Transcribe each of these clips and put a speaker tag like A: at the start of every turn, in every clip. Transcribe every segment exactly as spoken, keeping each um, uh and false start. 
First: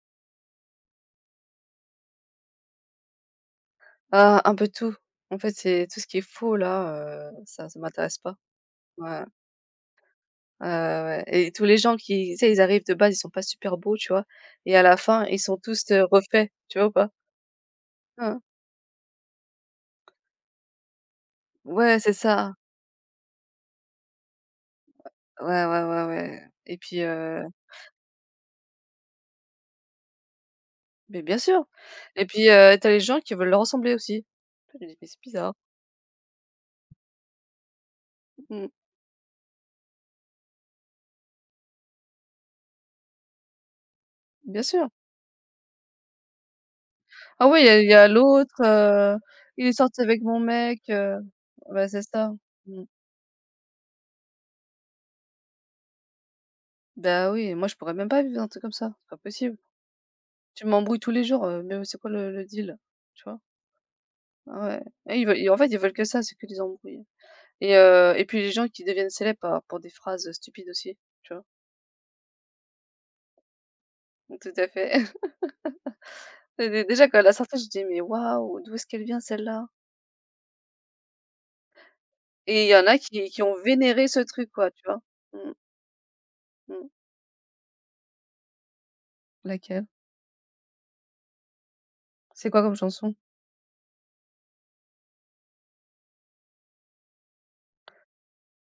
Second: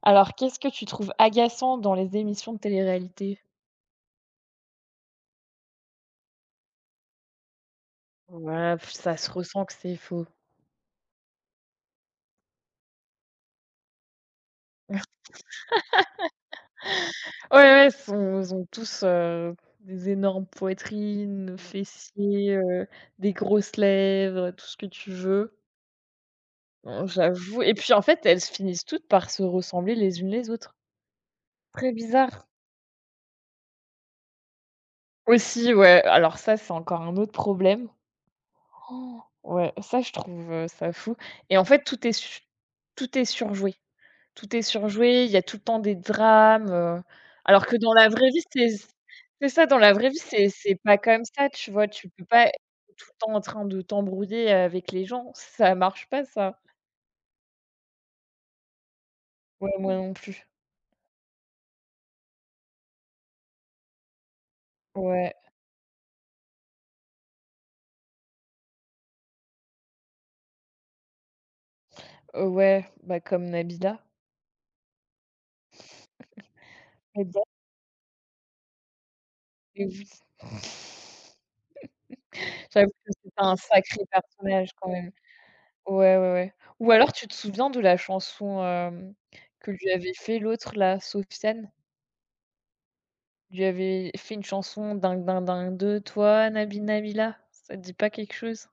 A: Alors, qu'est-ce que tu trouves agaçant dans les émissions de télé-réalité?
B: Ah, un peu tout. En fait, c'est tout ce qui est faux là, heu, ça ça m'intéresse pas.
A: Ouais, pff,
B: Ouais,
A: ça
B: ouais,
A: se ressent que c'est faux.
B: ouais ouais. et tous les gens qui tu sais, ils arrivent de base, ils sont pas super beaux, tu vois? Et à la fin, ils sont tous, heu, refaits, tu vois ou pas?
A: Ouais, ouais, ils sont
B: Hein.
A: ils ont tous, heu, des énormes poitrines,
B: Ouais, c'est
A: fessiers,
B: ça.
A: heu, des grosses lèvres, tout ce que tu veux.
B: Ouais, ouais, ouais, ouais et puis,
A: Mmh,
B: heu
A: j'avoue et puis, en fait, elles se finissent toutes par se ressembler les unes les autres.
B: mais bien sûr
A: Très
B: et
A: bizarre.
B: puis, heu, tu les gens qui veulent leur ressembler aussi. Je me dis: «Mais c'est bizarre».
A: Aussi, ouais, alors ça, c'est encore un autre problème.
B: Mmh,
A: Oh, ouais, ça, je trouve, heu, ça fou et en fait, tout est su tout est surjoué. Tout est
B: bien sûr.
A: surjoué, il y a tout le temps des drames, heu,
B: Ah oui,
A: alors
B: il y
A: que
B: a il y
A: dans la
B: a
A: vraie vie,
B: l'autre,
A: c'est c
B: heu,
A: c'est ça,
B: «Il est
A: dans la
B: sorti
A: vraie vie,
B: avec mon
A: c'est c'est
B: mec»,
A: pas
B: heu,
A: comme ça, tu vois?
B: bah, c'est
A: Tu peux
B: ça.
A: pas être
B: Mmh.
A: tout le temps en train de t'embrouiller avec les gens, ça marche pas ça.
B: Bah, oui, moi je pourrais même pas vivre un truc comme ça, c'est pas possible.
A: Ouais, moi non plus.
B: Tu m'embrouilles tous les jours, heu, mais c'est quoi le le deal? Tu vois? Ah ouais. Et ils
A: Ouais,
B: veulent et en fait, ils veulent que ça, c'est que des embrouilles et heu et puis les gens qui deviennent célèbres par pour des phrases, stupides aussi, tu vois?
A: heu, ouais, bah, comme Nabila.
B: Mmh, tout à fait. Et dé déjà quand elle a
A: Nabila,
B: sorti, je dis: «Mais waouh, d'où est-ce qu'elle vient celle-là?»
A: mais oui.
B: et il y en
A: J'avoue
B: a
A: que c'était
B: qui qui ont
A: un sacré
B: vénéré ce truc
A: personnage
B: quoi, tu
A: quand
B: vois?
A: même.
B: Mmh,
A: Ouais, ouais, ouais.
B: mmh.
A: Ou alors tu te souviens de la chanson, hem, que
B: Laquelle?
A: lui avait fait l'autre là, Sofiane?
B: C'est quoi comme chanson?
A: Lui avais fait une chanson «Ding ding ding de toi, Nabi Nabila». Ça te dit pas quelque chose?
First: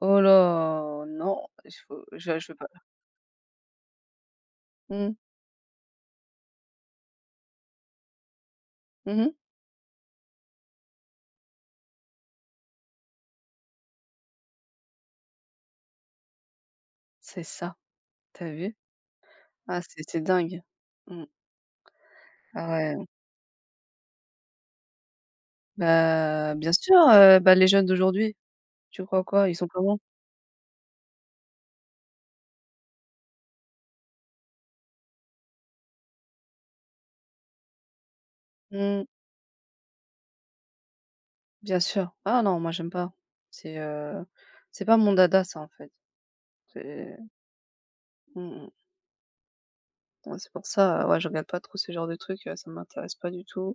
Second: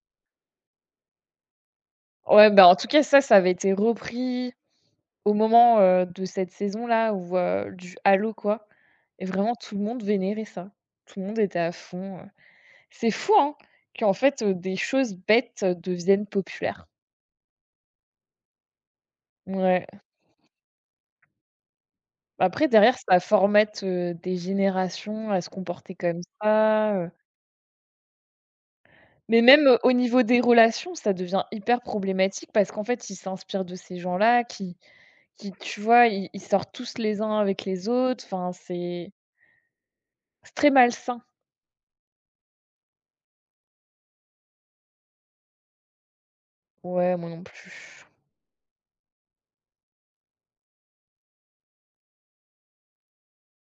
B: Oh là! Non, il faut je
A: Ouais,
B: je veux
A: bah,
B: pas.
A: en tout cas, ça, ça avait été repris
B: Mmh.
A: au moment, heu, de cette saison-là ou heu, du halo quoi et
B: Mmh.
A: vraiment tout le monde vénérait ça. Tout le monde était à fond, heu. C'est fou, hein, qu'en fait, heu, des choses bêtes, heu, deviennent populaires.
B: C'est ça. T'as vu? Ah
A: Ouais.
B: c'est c'est dingue. Mmh.
A: Après
B: Ah
A: derrière
B: ouais.
A: ça formate, heu, des générations à se comporter comme
B: Bah, bien sûr,
A: ça,
B: heu, bah, les jeunes d'aujourd'hui, tu crois
A: Mais
B: quoi? Ils
A: même,
B: sont
A: heu, au
B: comment?
A: niveau des relations, ça devient hyper problématique parce qu'en fait, ils s'inspirent de ces gens-là qui qui, tu vois, ils ils sortent tous les uns avec les autres, enfin,
B: Mmh,
A: c'est c'est très malsain.
B: bien sûr. Ah non, moi j'aime pas. C'est, heu, c'est pas mon dada ça, en fait.
A: Ouais,
B: C'est
A: moi non plus.
B: Mmh mh. Ouais, c'est pour ça, heu, ouais, je regarde pas trop ce genre de trucs, heu, ça m'intéresse pas du tout,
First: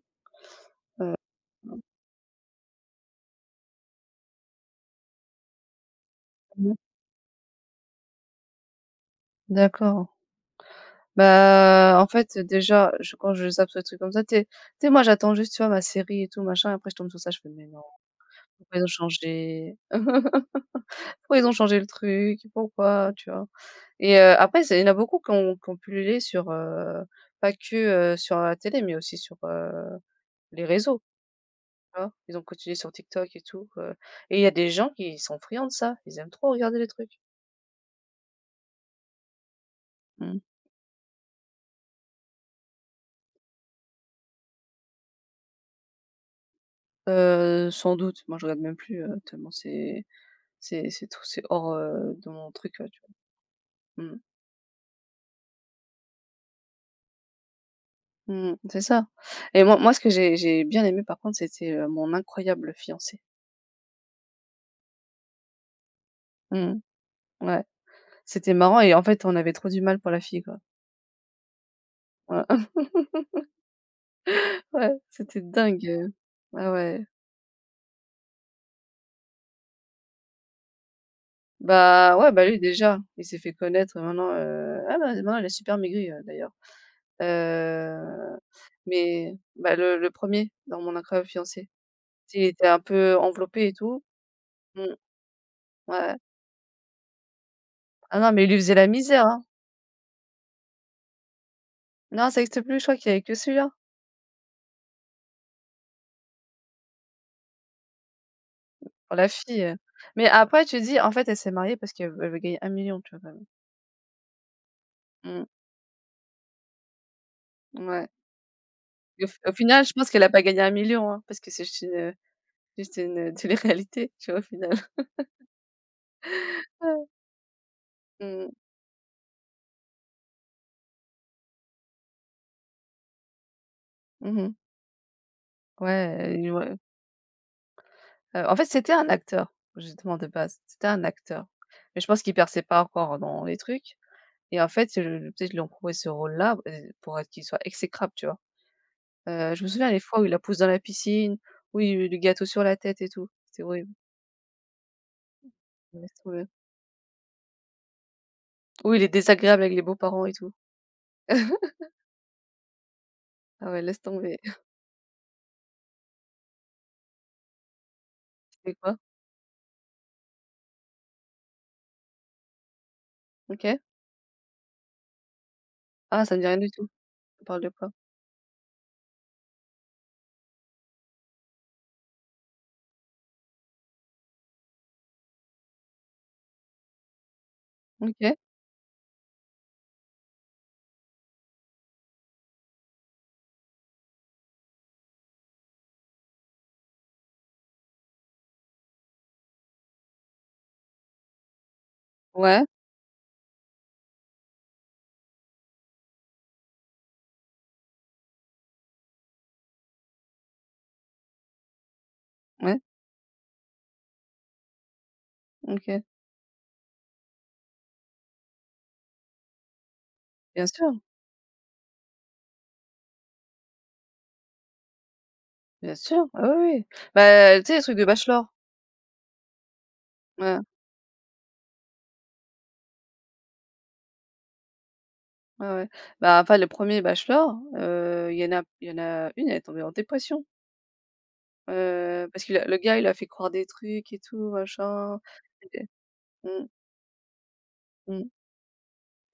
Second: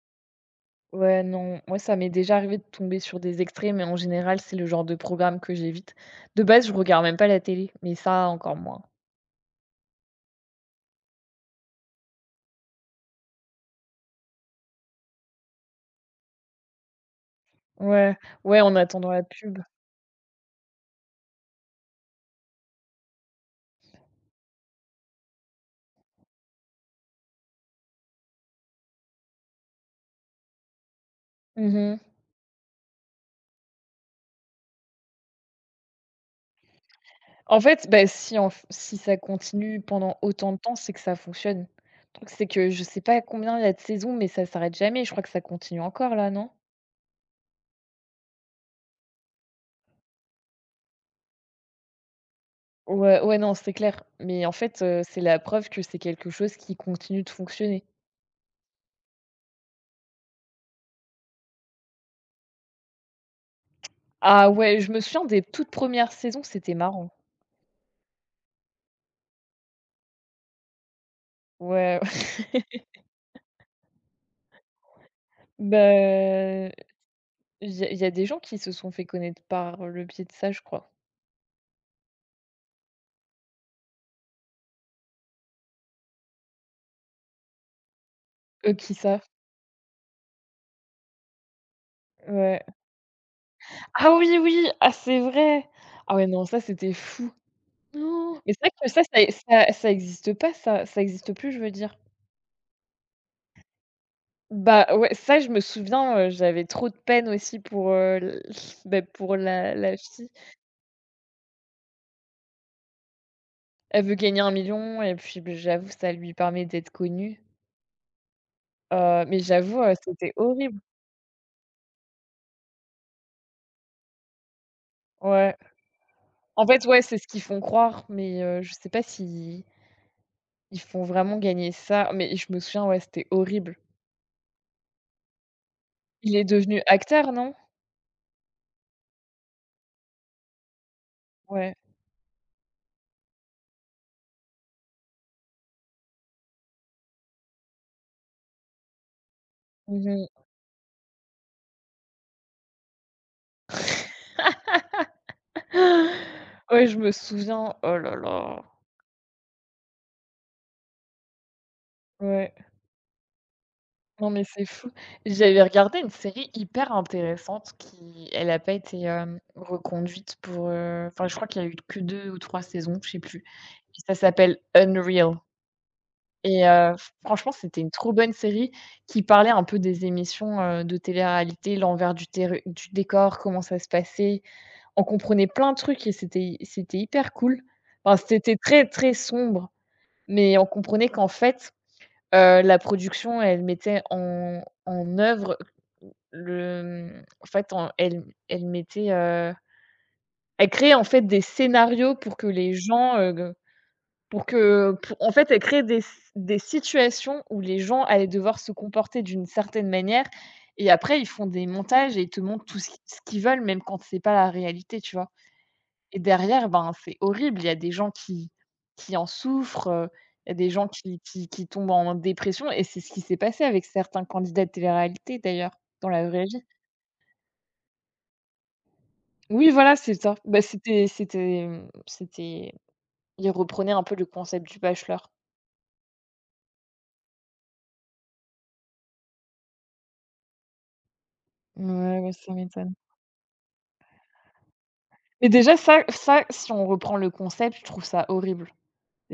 B: heu
A: Ouais, non, moi,
B: mmh.
A: ça m'est déjà arrivé de tomber sur des extraits, mais en général, c'est le genre de programme que j'évite. De base, je regarde même pas la télé, mais ça, encore moins.
B: D'accord. Bah, en fait, déjà, je quand je zappe ce truc comme ça, t'es t'es moi j'attends juste, tu vois, ma série et tout machin et après je tombe sur ça, je fais: «Mais non,
A: Ouais, ouais, en
B: pourquoi ils ont
A: attendant la pub.
B: changé?» Pourquoi ils ont changé le truc? Pourquoi? Tu vois? Et heu, après c'est il y en a beaucoup qui ont qui ont pullulé sur, heu, pas que, heu, sur la télé, mais aussi sur, heu, les réseaux,
A: Mmh.
B: tu vois? Ils ont continué sur TikTok et tout, heu et il y a des gens qui sont friands de ça. Ils aiment trop regarder les trucs.
A: En fait, bah, si en f si ça continue pendant
B: Mmh.
A: autant de temps, c'est que ça fonctionne. Le truc, c'est que je sais pas combien il y a de saisons, mais ça s'arrête jamais. Je crois que ça continue encore là, non?
B: Heu, sans doute. Moi, je regarde même plus, heu, tellement c'est c'est c'est tout c'est hors, heu, de mon truc, heu, tu
A: Ouais,
B: vois?
A: ouais, non, c'est clair.
B: Mmh.
A: Mais en fait, heu, c'est la preuve que c'est quelque chose qui continue de fonctionner.
B: Mmh, c'est ça et moi moi, ce que j'ai j'ai bien aimé par contre, c'était, heu, Mon incroyable fiancé.
A: Ah ouais, je me souviens des toutes premières saisons, c'était
B: Mmh,
A: marrant.
B: ouais. C'était marrant et en fait, on avait trop du mal pour la fille, quoi.
A: Ouais,
B: Voilà. Ouais, c'était dingue, heu.
A: bah,
B: Ah ouais.
A: il y a y a des gens qui se sont fait connaître par le biais de ça, je crois.
B: Bah, ouais, bah, lui déjà, il s'est fait connaître et maintenant, heu ah bah, maintenant il est super maigri, heu, d'ailleurs. Heu,
A: Eux, qui ça?
B: mais bah, le le premier dans mon incroyable fiancé. il
A: Ouais.
B: était un peu enveloppé et tout.
A: Ah oui, oui!
B: Mmh,
A: Ah, c'est vrai! Ah
B: ouais.
A: ouais, non, ça, c'était fou.
B: Ah non,
A: Oh,
B: mais il
A: mais
B: lui
A: c'est vrai
B: faisait la
A: que ça,
B: misère,
A: ça
B: hein.
A: ça ça existe pas, ça ça existe plus, je veux dire.
B: Non, ça existe plus, je crois qu'il n'y avait que celui-là
A: Bah, ouais, ça, je me souviens, heu, j'avais trop de peine aussi pour, heu, l bah,
B: pour la
A: pour
B: fille,
A: la
B: heu.
A: la
B: Mais
A: fille.
B: après, tu dis, en fait, elle s'est mariée parce qu'elle veut elle veut gagner un million tu vois, quand même.
A: Elle veut gagner un million et puis, beh, j'avoue, ça lui permet d'être connue,
B: Mmh, ouais.
A: heu,
B: Et Au
A: mais
B: f au
A: j'avoue,
B: final,
A: heu,
B: je pense qu'elle a
A: c'était
B: pas gagné un
A: horrible.
B: million hein, parce que c'est juste une, juste une, télé-réalité, tu vois, au final.
A: Ouais. En fait, ouais, c'est ce qu'ils font croire, mais
B: Mmh.
A: heu, je sais pas si ils font vraiment gagner ça, mais je me souviens, ouais, c'était horrible.
B: Mmh mh. Ouais,
A: Il est
B: heu, ouais.
A: devenu acteur, non?
B: Heu, en fait, c'était un acteur, justement, de base. C'était un acteur.
A: Ouais.
B: Mais je pense qu'il perçait pas encore dans les trucs et en fait, heu, peut-être ils lui ont trouvé ce rôle-là, heu, pour être qu'il soit exécrable, tu vois? Heu, je me souviens les fois où
A: Mmh.
B: il la pousse dans la piscine, où il lui met du gâteau sur la tête et tout. c'est horrible. Ouais, laisse tomber.
A: Ouais, je me souviens, oh là là,
B: Où il est désagréable avec les beaux-parents et tout.
A: ouais.
B: Ah ouais, laisse
A: Non,
B: tomber.
A: mais c'est fou. J'avais regardé une série hyper intéressante qui elle a pas
B: c'est quoi?
A: été, hem, reconduite pour, heu, enfin, je crois qu'il y a eu que deux ou trois saisons, je sais plus
B: OK.
A: et ça s'appelle Unreal
B: Ah, ça me dit rien
A: et
B: du tout.
A: heu,
B: Ça
A: franchement,
B: parle de
A: c'était
B: quoi?
A: une trop bonne série qui parlait un peu des émissions, heu, de télé-réalité, l'envers du terr du décor, comment ça se passait. On comprenait plein de trucs et c'était c'était hyper cool. Enfin,
B: OK.
A: c'était très, très sombre, mais on comprenait qu'en fait Heu, la production, elle mettait en en œuvre le mmh, en fait, en elle elle mettait, heu, elle créait, en fait, des scénarios pour que
B: Ouais,
A: les gens, heu, pour que pou en fait, elle créait des des situations où les gens allaient devoir se comporter d'une certaine manière et après ils font des montages et ils te montrent
B: ouais,
A: tout ce qu ce qu'ils veulent, même quand c'est pas la réalité, tu vois?
B: OK.
A: Et derrière, ben, c'est horrible. Il y a des gens qui qui en souffrent, heu, il y a
B: Bien
A: des gens
B: sûr,
A: qui qui qui tombent en dépression et c'est ce qui s'est passé avec certains candidats de télé-réalité d'ailleurs,
B: bien
A: dans la
B: sûr. Ah
A: vraie
B: oui,
A: vie.
B: oui. Bah, tu sais, les trucs de bachelor?
A: Oui, voilà, c'est ça.
B: Ouais,
A: Bah, c'était c'était, mmh, c'était ils reprenaient un peu le concept du Bachelor.
B: ouais, ouais. Bah, enfin, le premier bachelor, heu, il y en a il y en a une, elle est tombée en dépression,
A: Ouais,
B: heu,
A: ouais,
B: parce
A: ça
B: que le le
A: m'étonne.
B: gars, il a fait croire des trucs et tout, machin.
A: Mais déjà
B: Et
A: ça ça,
B: mmh,
A: si on reprend le concept, je trouve ça
B: mmh.
A: horrible.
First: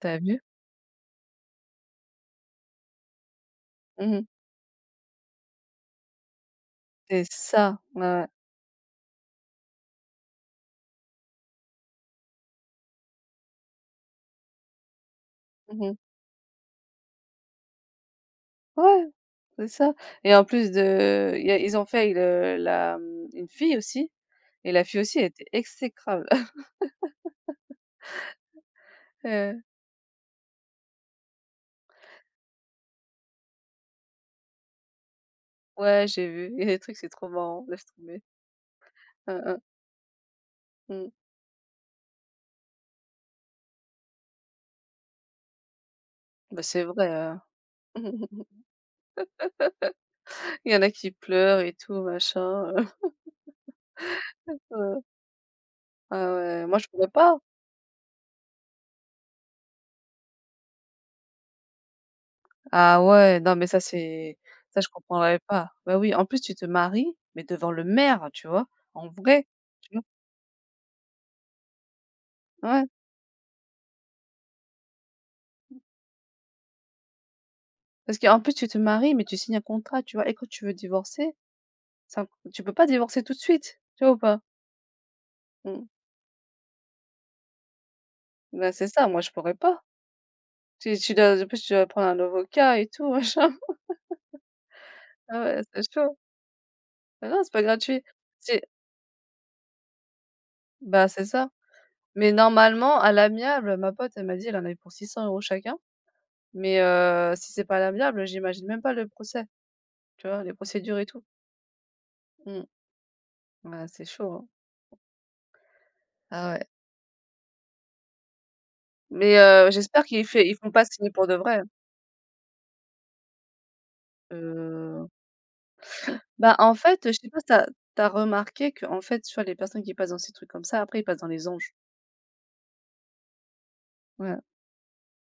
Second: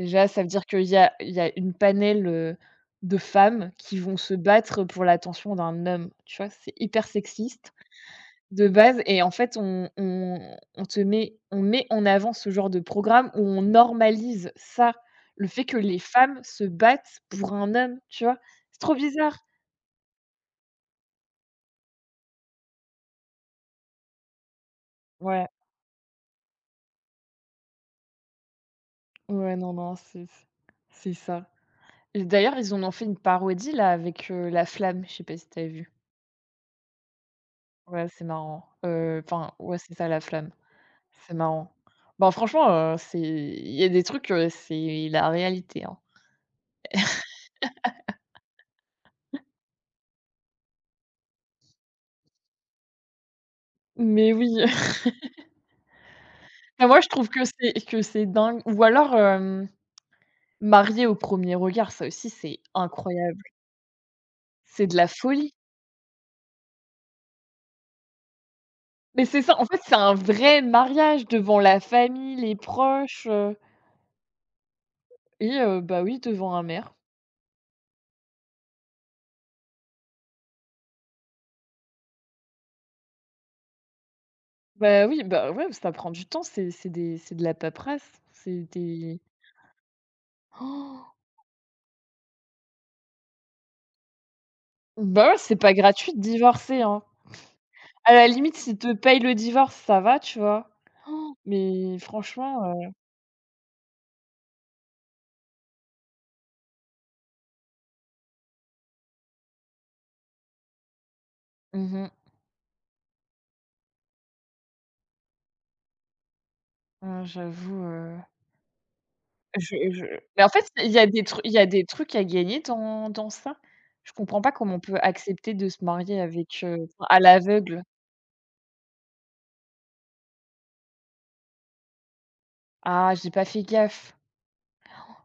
B: Tu vu?
A: ça veut dire qu'il y a il y a une panel, heu, de femmes qui vont
B: Mmh.
A: se battre pour l'attention d'un homme. Tu vois? C'est hyper
B: C'est
A: sexiste.
B: ça. Ouais, ouais.
A: De base et en fait, on on on te met on met en avant ce genre de programme où on normalise ça, le fait que
B: Mmh.
A: les femmes se battent pour un homme, tu vois? C'est trop
B: Ouais,
A: bizarre.
B: c'est ça et en plus de il y a ils ont fait le la, mmh, une fille aussi et la fille aussi, elle était
A: Ouais,
B: exécrable.
A: ouais,
B: Heu
A: non, non, c'est c'est ça et d'ailleurs, ils en ont fait une parodie là avec, heu, La Flamme, je sais pas si t'as vu?
B: Ouais, j'ai vu. Il y a des trucs, c'est trop marrant, laisse
A: Ouais,
B: tomber.
A: c'est marrant, heu,
B: Hein,
A: enfin,
B: hein,
A: ouais, c'est ça, La Flamme,
B: mmh.
A: c'est marrant. Bon franchement, heu, c'est il y a des trucs, heu, c'est la réalité, hein.
B: Bah, c'est vrai, hein. Il y en a qui pleurent et tout, machin, heu,
A: Mais oui.
B: ah ouais, moi
A: Bah,
B: je
A: moi, je
B: pourrais
A: trouve
B: pas.
A: que c'est que c'est dingue ou alors, hem, Mariée au premier regard, ça aussi, c'est
B: Ah ouais,
A: incroyable.
B: non mais ça c'est ça
A: C'est
B: je
A: de la
B: comprendrais
A: folie.
B: pas. Bah oui, en plus tu te maries, mais devant le maire, tu vois? En
A: Mais c'est
B: vrai,
A: ça, en fait,
B: tu
A: c'est
B: vois?
A: un vrai mariage devant la famille, les
B: Ouais,
A: proches, heu et heu, bah, oui, devant un maire.
B: parce qu'en plus tu te maries, mais tu signes un contrat, tu vois? Et quand tu veux divorcer, c'est tu peux pas divorcer tout de suite, tu vois ou pas?
A: Bah, oui, bah, ouais,
B: Mmh.
A: ça prend du temps, c'est c'est des c'est de la paperasse, c'est
B: Bah, c'est ça,
A: des
B: moi je pourrais pas. Tu tu
A: Oh,
B: dois en plus tu dois prendre un avocat et tout, machin.
A: bah, ouais,
B: Ah
A: c'est
B: ouais,
A: pas
B: c'est
A: gratuit
B: chaud.
A: de divorcer, hein.
B: Bah, non, c'est pas gratuit.
A: À la limite,
B: C'est
A: s'ils te payent le divorce, ça va, tu vois?
B: bah, c'est ça.
A: Mais
B: Mais
A: franchement, heu,
B: normalement, à l'amiable, ma pote, elle m'a dit, elle en avait pour six cents euros chacun. Mais heu, si c'est pas à l'amiable, j'imagine même pas le procès, tu vois? Les procédures et tout.
A: mmh
B: Mmh. Ouais, c'est chaud, hein. Ah ouais.
A: ouais, j'avoue, heu
B: Mais heu,
A: Je je
B: j'espère qu'ils
A: mais
B: fait
A: en
B: ils
A: fait,
B: font pas
A: il y a
B: signer
A: des
B: pour de
A: trucs il y
B: vrai.
A: a des trucs à gagner dans dans ça? Je comprends pas comment on peut
B: Heu,
A: accepter de se marier
B: bah,
A: avec,
B: en
A: heu,
B: fait,
A: enfin,
B: je
A: à
B: sais pas si t'as as
A: l'aveugle.
B: tu as remarqué que en fait, tu vois, les personnes qui passent dans ces trucs comme ça, après, ils passent dans les anges.
A: Ah, j'ai pas fait gaffe.
B: Ouais,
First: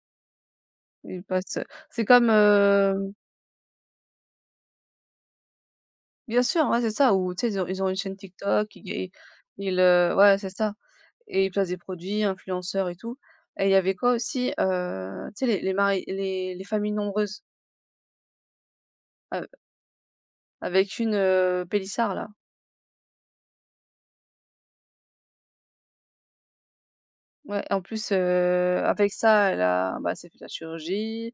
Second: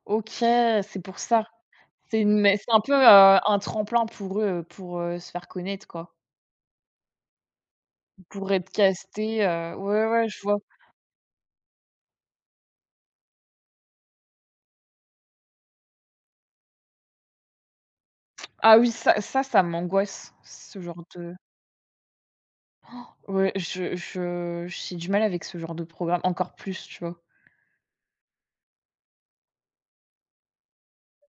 A: OK, c'est pour
B: ils
A: ça.
B: passent, c'est
A: C'est
B: comme,
A: une mais c'est un peu, heu,
B: hem
A: un tremplin pour eux, heu, pour, heu, se faire connaître, quoi.
B: bien sûr, ouais, c'est ça, ou tu sais, ils ont ils ont une chaîne
A: Pour être
B: TikTok, ils
A: casté heu,
B: ils,
A: ouais,
B: heu
A: ouais,
B: ouais,
A: je
B: c'est
A: vois.
B: ça. Et ils placent des produits, influenceurs et tout. Et il y avait quoi aussi? Heu, tu sais les les mari les les familles nombreuses
A: Ah oui, ça ça,
B: a
A: ça m'angoisse, ce
B: avec
A: genre
B: une,
A: de
B: heu, pélissard là.
A: ouais, je je j'ai du mal avec ce genre de programme, encore plus, tu vois?
B: Ouais, en plus, heu, avec ça, elle a bah, elle s'est fait la chirurgie,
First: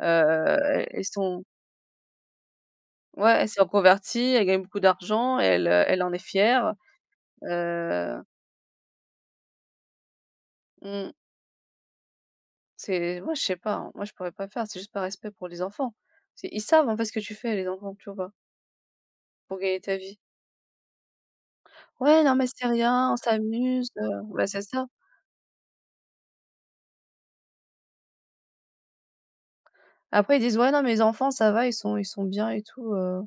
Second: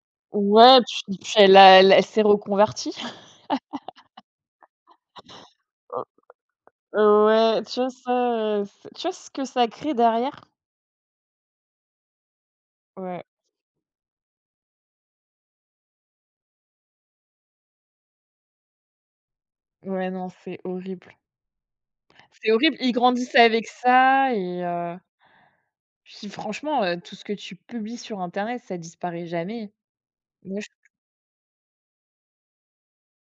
B: heu,
A: Ouais,
B: elles elles
A: puis puis
B: sont
A: elle a elle elle s'est reconvertie.
B: ouais, elle s'est reconvertie, elle gagne beaucoup d'argent, elle, heu, elle en est fière,
A: Ouais, tu vois
B: heu,
A: ça, heu, c tu vois ce que ça crée derrière?
B: mmh, c'est
A: Ouais,
B: moi je sais pas, hein, moi je pourrais pas faire, c'est juste par respect pour les enfants. C'est ils savent en fait ce que tu fais les enfants, tu vois? Pour gagner ta
A: ouais,
B: vie.
A: non, c'est horrible.
B: «Ouais, non mais
A: C'est
B: c'est
A: horrible, ils
B: rien, on
A: grandissaient avec
B: s'amuse», heu,
A: ça
B: bah,
A: et
B: c'est ça.
A: heu, puis franchement, heu, tout ce que tu publies sur internet, ça disparaît jamais.
B: Après ils
A: Moi
B: disent:
A: je
B: «Ouais, non, mes enfants ça va, ils sont ils sont bien et tout, heu».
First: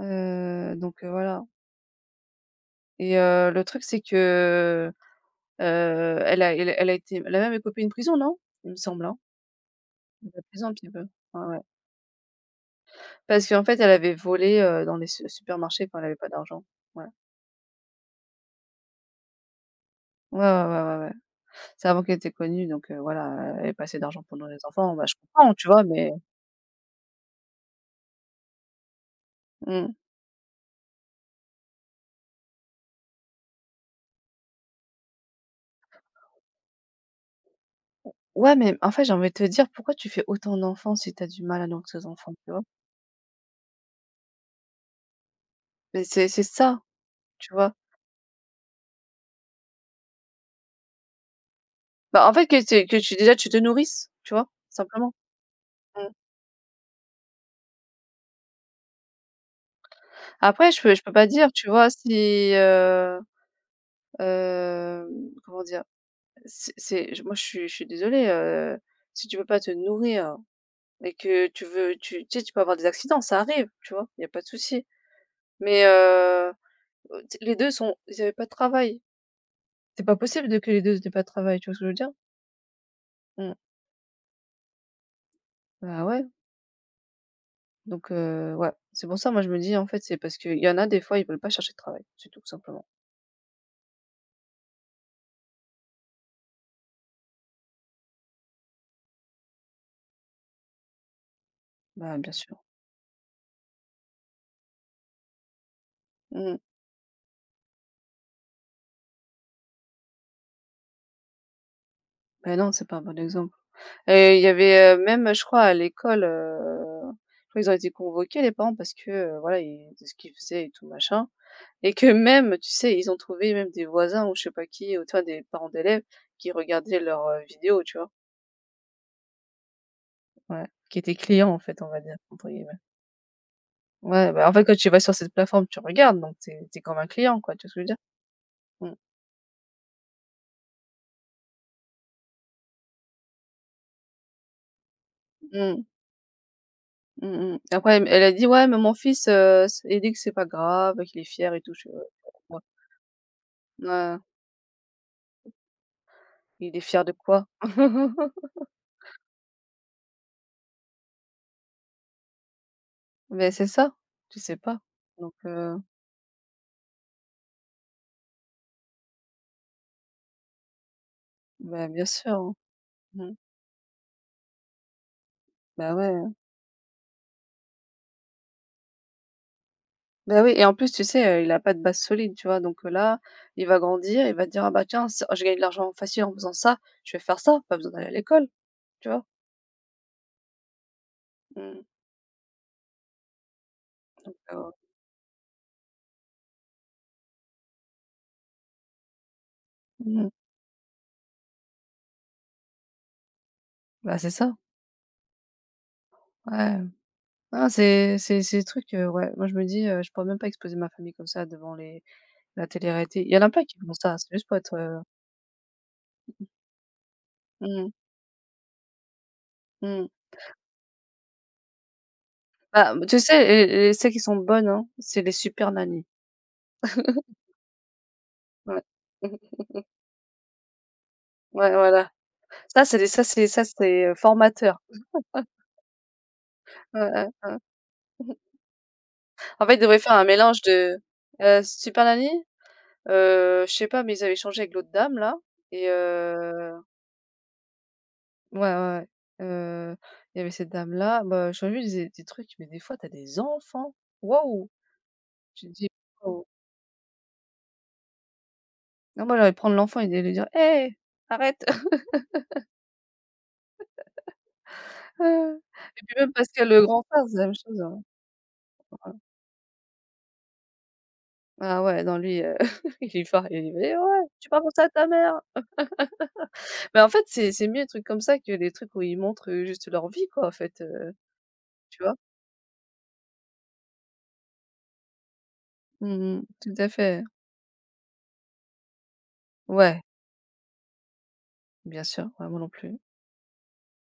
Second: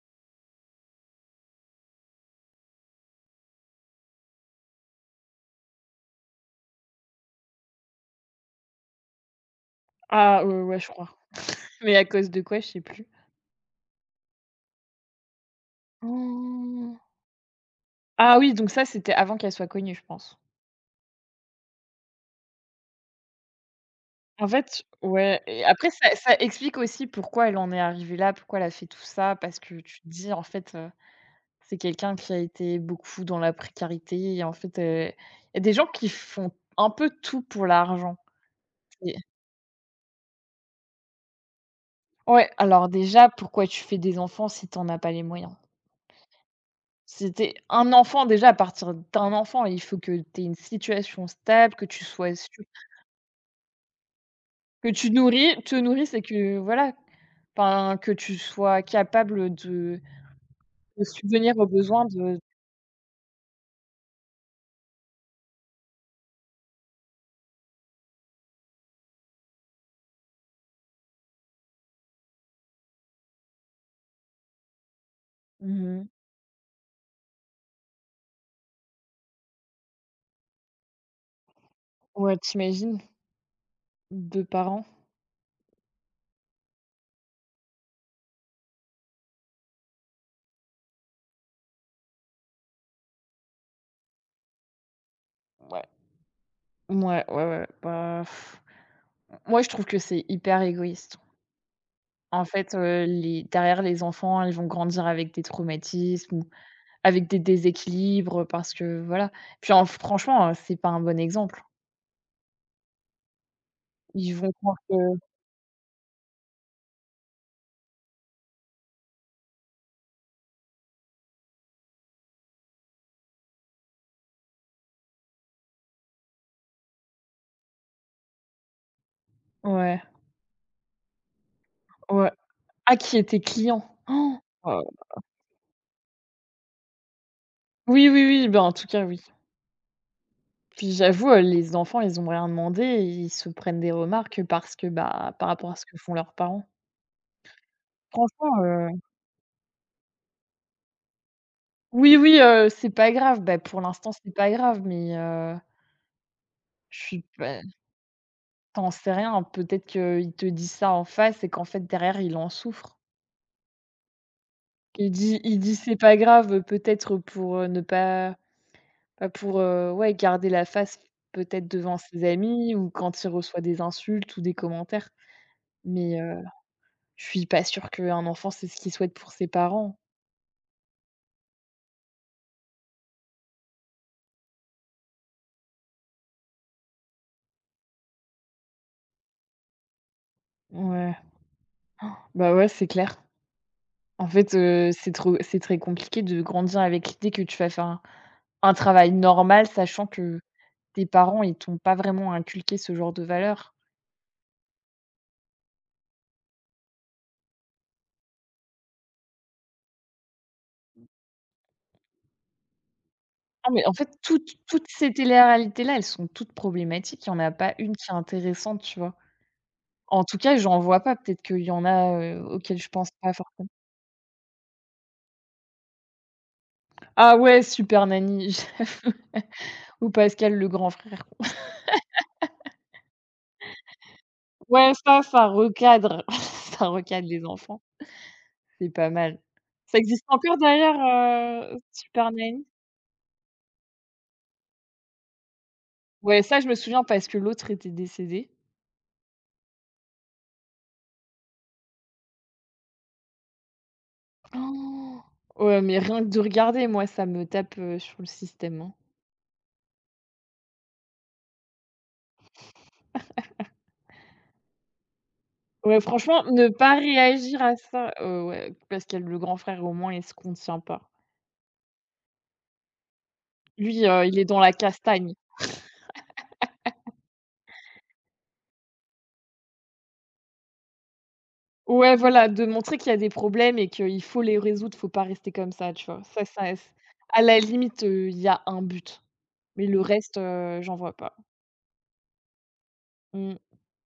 B: Heu, donc, heu, voilà et heu, le truc c'est que, heu, elle a elle elle a été elle a même écopé une prison, non? Il me semble, hein? la
A: ah ouais,
B: prison un
A: ouais, je
B: petit peu.
A: crois.
B: Ouais, ouais.
A: Mais à cause de quoi, je sais plus.
B: Parce qu'en fait elle avait volé, heu, dans les su supermarchés quand elle avait pas d'argent.
A: Oh.
B: Ouais.
A: Ah oui, donc ça, c'était avant qu'elle soit connue, je pense.
B: Ouais, ouais, ouais, ouais, ouais. C'est avant qu'elle était connue donc, heu, voilà, euh, elle avait pas assez d'argent pour
A: En
B: nourrir les
A: fait,
B: enfants. Bah, je
A: ouais
B: comprends,
A: et
B: tu vois?
A: après
B: Mais
A: ça ça explique aussi pourquoi elle en est arrivée là, pourquoi elle a fait tout ça, parce que
B: mmh.
A: tu te dis en fait, c'est quelqu'un qui a été beaucoup dans la précarité et en fait, heu, il y a des gens qui font un peu tout pour l'argent.
B: Ouais, mais en fait j'ai
A: C'est
B: envie de te dire: «Pourquoi tu fais autant d'enfants si t'as du mal à nourrir tes enfants?»
A: ouais,
B: tu vois?
A: alors déjà, pourquoi tu fais des enfants si tu en as pas les moyens?
B: Mais c'est c'est ça,
A: Si tu
B: tu
A: es
B: vois?
A: un enfant déjà, à partir d'un enfant, il faut que tu aies une situation stable, que tu
B: Bah, en
A: sois
B: fait,
A: sûr
B: que tu que tu déjà tu te nourrisses, tu vois?
A: que tu
B: Simplement.
A: nourris te
B: Mmh.
A: nourrisses et que voilà, enfin, que tu sois capable de
B: Après je peux je
A: de
B: peux pas dire,
A: subvenir aux
B: tu vois?
A: besoins de
B: Si, heu, hem, comment dire? C'est c'est je moi je suis je suis désolée, heu, si tu peux pas te nourrir et que tu veux tu tu sais, tu peux avoir des accidents, ça arrive, tu vois? Il y a pas de souci.
A: mmh
B: Mais,
A: mh.
B: heu, heu, t les deux sont ils avaient pas de travail. C'est pas possible de que les deux n'aient pas de travail, tu vois ce que je veux dire?
A: Ouais, tu imagines?
B: Mmh.
A: deux parents?
B: Bah, ouais, donc, heu, ouais. C'est pour ça, moi je me dis, en fait, c'est parce qu'il y en a des fois, ils veulent pas chercher de travail, c'est tout simplement.
A: Ouais. Mouais, ouais, ouais, bah moi, je trouve que c'est hyper égoïste.
B: Bah, bien
A: En
B: sûr.
A: fait, heu, les derrière les enfants, ils vont grandir avec des traumatismes ou
B: Mmh.
A: avec des déséquilibres, parce que voilà. Puis en franchement, heu, c'est pas un bon exemple.
B: Bah, non, c'est pas un bon exemple.
A: Ils
B: Et il y
A: vont croire
B: avait, heu,
A: que
B: même, je crois, à l'école, heu, je crois ils ont été convoqués les parents parce que, heu, voilà, ils de ce qu'ils faisaient et tout machin et que même, tu sais, ils ont trouvé même des voisins ou je sais pas qui, ou tu des parents d'élèves qui regardaient leurs, heu, vidéos, tu vois?
A: ouais,
B: Ouais, qui étaient «clients», en fait, on va dire,
A: ouais.
B: entre guillemets.
A: Ah, qui était client?
B: Ouais,
A: Han!
B: bah, en fait, quand
A: Heu,
B: tu vas sur cette plateforme, tu regardes donc t'es es comme un client, quoi, tu vois ce que je veux dire?
A: oui, oui, oui, ben en tout
B: Mmh.
A: cas, oui. Puis j'avoue, heu, les enfants, ils ont rien demandé et ils se prennent des remarques parce que, bah, par rapport à
B: Mmh.
A: ce que font leurs parents.
B: Mmh mh. Après elle elle a dit:
A: Franchement,
B: «Ouais, mais
A: heu,
B: mon fils, heu, s il dit que c'est pas grave, qu'il est fier et tout». Je fais: «Ouais,
A: oui, oui,
B: ouais».
A: heu, c'est pas grave. Bah, pour
B: ouais ouais ouais,
A: l'instant,
B: ouais, ouais.
A: c'est pas grave, mais heu,
B: Il est
A: je
B: fier de
A: suis
B: quoi?
A: pas T'en sais rien, peut-être qu'il te dit ça en face et qu'en fait derrière il en souffre.
B: mais c'est ça, tu sais pas.
A: Il
B: Donc
A: dit il dit:
B: heu,
A: «C'est pas grave», peut-être pour, heu, ne pas pas pour, heu, ouais garder la face peut-être
B: bah,
A: devant
B: bien
A: ses
B: sûr, hein.
A: amis ou quand il
B: Mmh.
A: reçoit des insultes ou des commentaires.
B: Bah, ouais,
A: Mais,
B: hein.
A: heu, je suis pas sûre qu'un enfant c'est ce qu'il souhaite pour ses parents.
B: Bah, oui et en plus, tu sais, heu, il a pas de base solide, tu vois? Donc heu, là, il va grandir, il va te dire: «Ah bah, tiens, ça je gagne de l'argent facile en faisant ça, je vais faire ça, pas besoin d'aller à l'école», tu vois?
A: Ouais,
B: Mmh.
A: bah, ouais, c'est clair. En
B: Donc
A: fait,
B: heu,
A: heu, c'est trop c'est très compliqué de grandir avec l'idée que tu vas faire un un travail normal, sachant
B: mmh.
A: que tes parents, ils t'ont pas vraiment inculqué ce genre de valeurs.
B: Bah, c'est ça, ouais. Non, c'est c'est ces trucs, heu, ouais, moi je me dis, heu: «Je pourrais même pas exposer ma famille comme ça devant les la télé-réalité». Il y en a plein
A: Ah
B: qui
A: mais en
B: font
A: fait,
B: ça, c'est juste
A: toutes
B: pour être,
A: toutes
B: heu,
A: ces téléréalités-là, elles sont toutes problématiques. Il y en a pas
B: mmh mh,
A: une qui est intéressante, tu vois?
B: mmh.
A: En tout cas, j'en vois pas. Peut-être qu'il y en a, heu, auxquelles je
B: Bah,
A: pense
B: tu
A: pas
B: sais, les
A: forcément.
B: les celles qui sont bonnes, hein, c'est les super nannies.
A: Ah ouais, Super Nanny,
B: Ouais.
A: j'avoue,
B: Mmh.
A: ou Pascal le grand frère.
B: Ouais, voilà. Ça, c'est des ça, c'est ça, c'est, heu, formateur.
A: Ouais, ça, ça recadre, ça
B: Heu,
A: recadre
B: heu,
A: les
B: heu.
A: enfants. C'est pas mal.
B: En fait, ils
A: Ça
B: devraient faire
A: existe
B: un
A: encore
B: mélange
A: d'ailleurs,
B: de, heu,
A: heu,
B: super nanny?
A: Super Nanny?
B: Heu, je sais pas, mais ils avaient changé avec l'autre dame là et
A: Ouais, ça, je
B: heu
A: me souviens parce que l'autre était décédé.
B: ouais, ouais, ouais. il y avait cette dame là, bah, j'ai vu des des trucs, mais des fois, t'as des enfants. Waouh!
A: Oh,
B: Tu te
A: ouais,
B: dis:
A: mais rien que de
B: «Waouh».
A: regarder, moi, ça me tape, heu, sur le système, hein.
B: Non, moi, j'allais prendre l'enfant et d'aller lui dire: «Hé, arrête!» Et
A: Ouais,
B: puis même
A: franchement, ne
B: Pascal le
A: pas
B: grand frère, c'est la même
A: réagir à
B: chose, hein.
A: ça, heu, ouais, parce qu'il y a le grand frère, au moins, il se contient pas.
B: Ah ouais, non lui, heu, il est fort, il va dire:
A: Lui, heu,
B: «Ouais,
A: il est
B: tu
A: dans
B: vas
A: la
B: ça à ta
A: castagne.
B: mère!» mais en fait, c'est c'est mieux les trucs comme ça que les trucs où ils montrent, heu, juste leur vie quoi, en fait, heu, tu
A: Ouais,
B: vois?
A: voilà, de montrer qu'il y a des problèmes et qu'il faut les résoudre, faut pas rester comme ça, tu vois?
B: Mmh
A: Ça, ça
B: tout à
A: s
B: fait.
A: à la limite, heu, il y a un but, mais
B: Ouais,
A: le reste, heu, j'en vois pas.
B: bien sûr, ouais, moi non plus.
A: Mmh.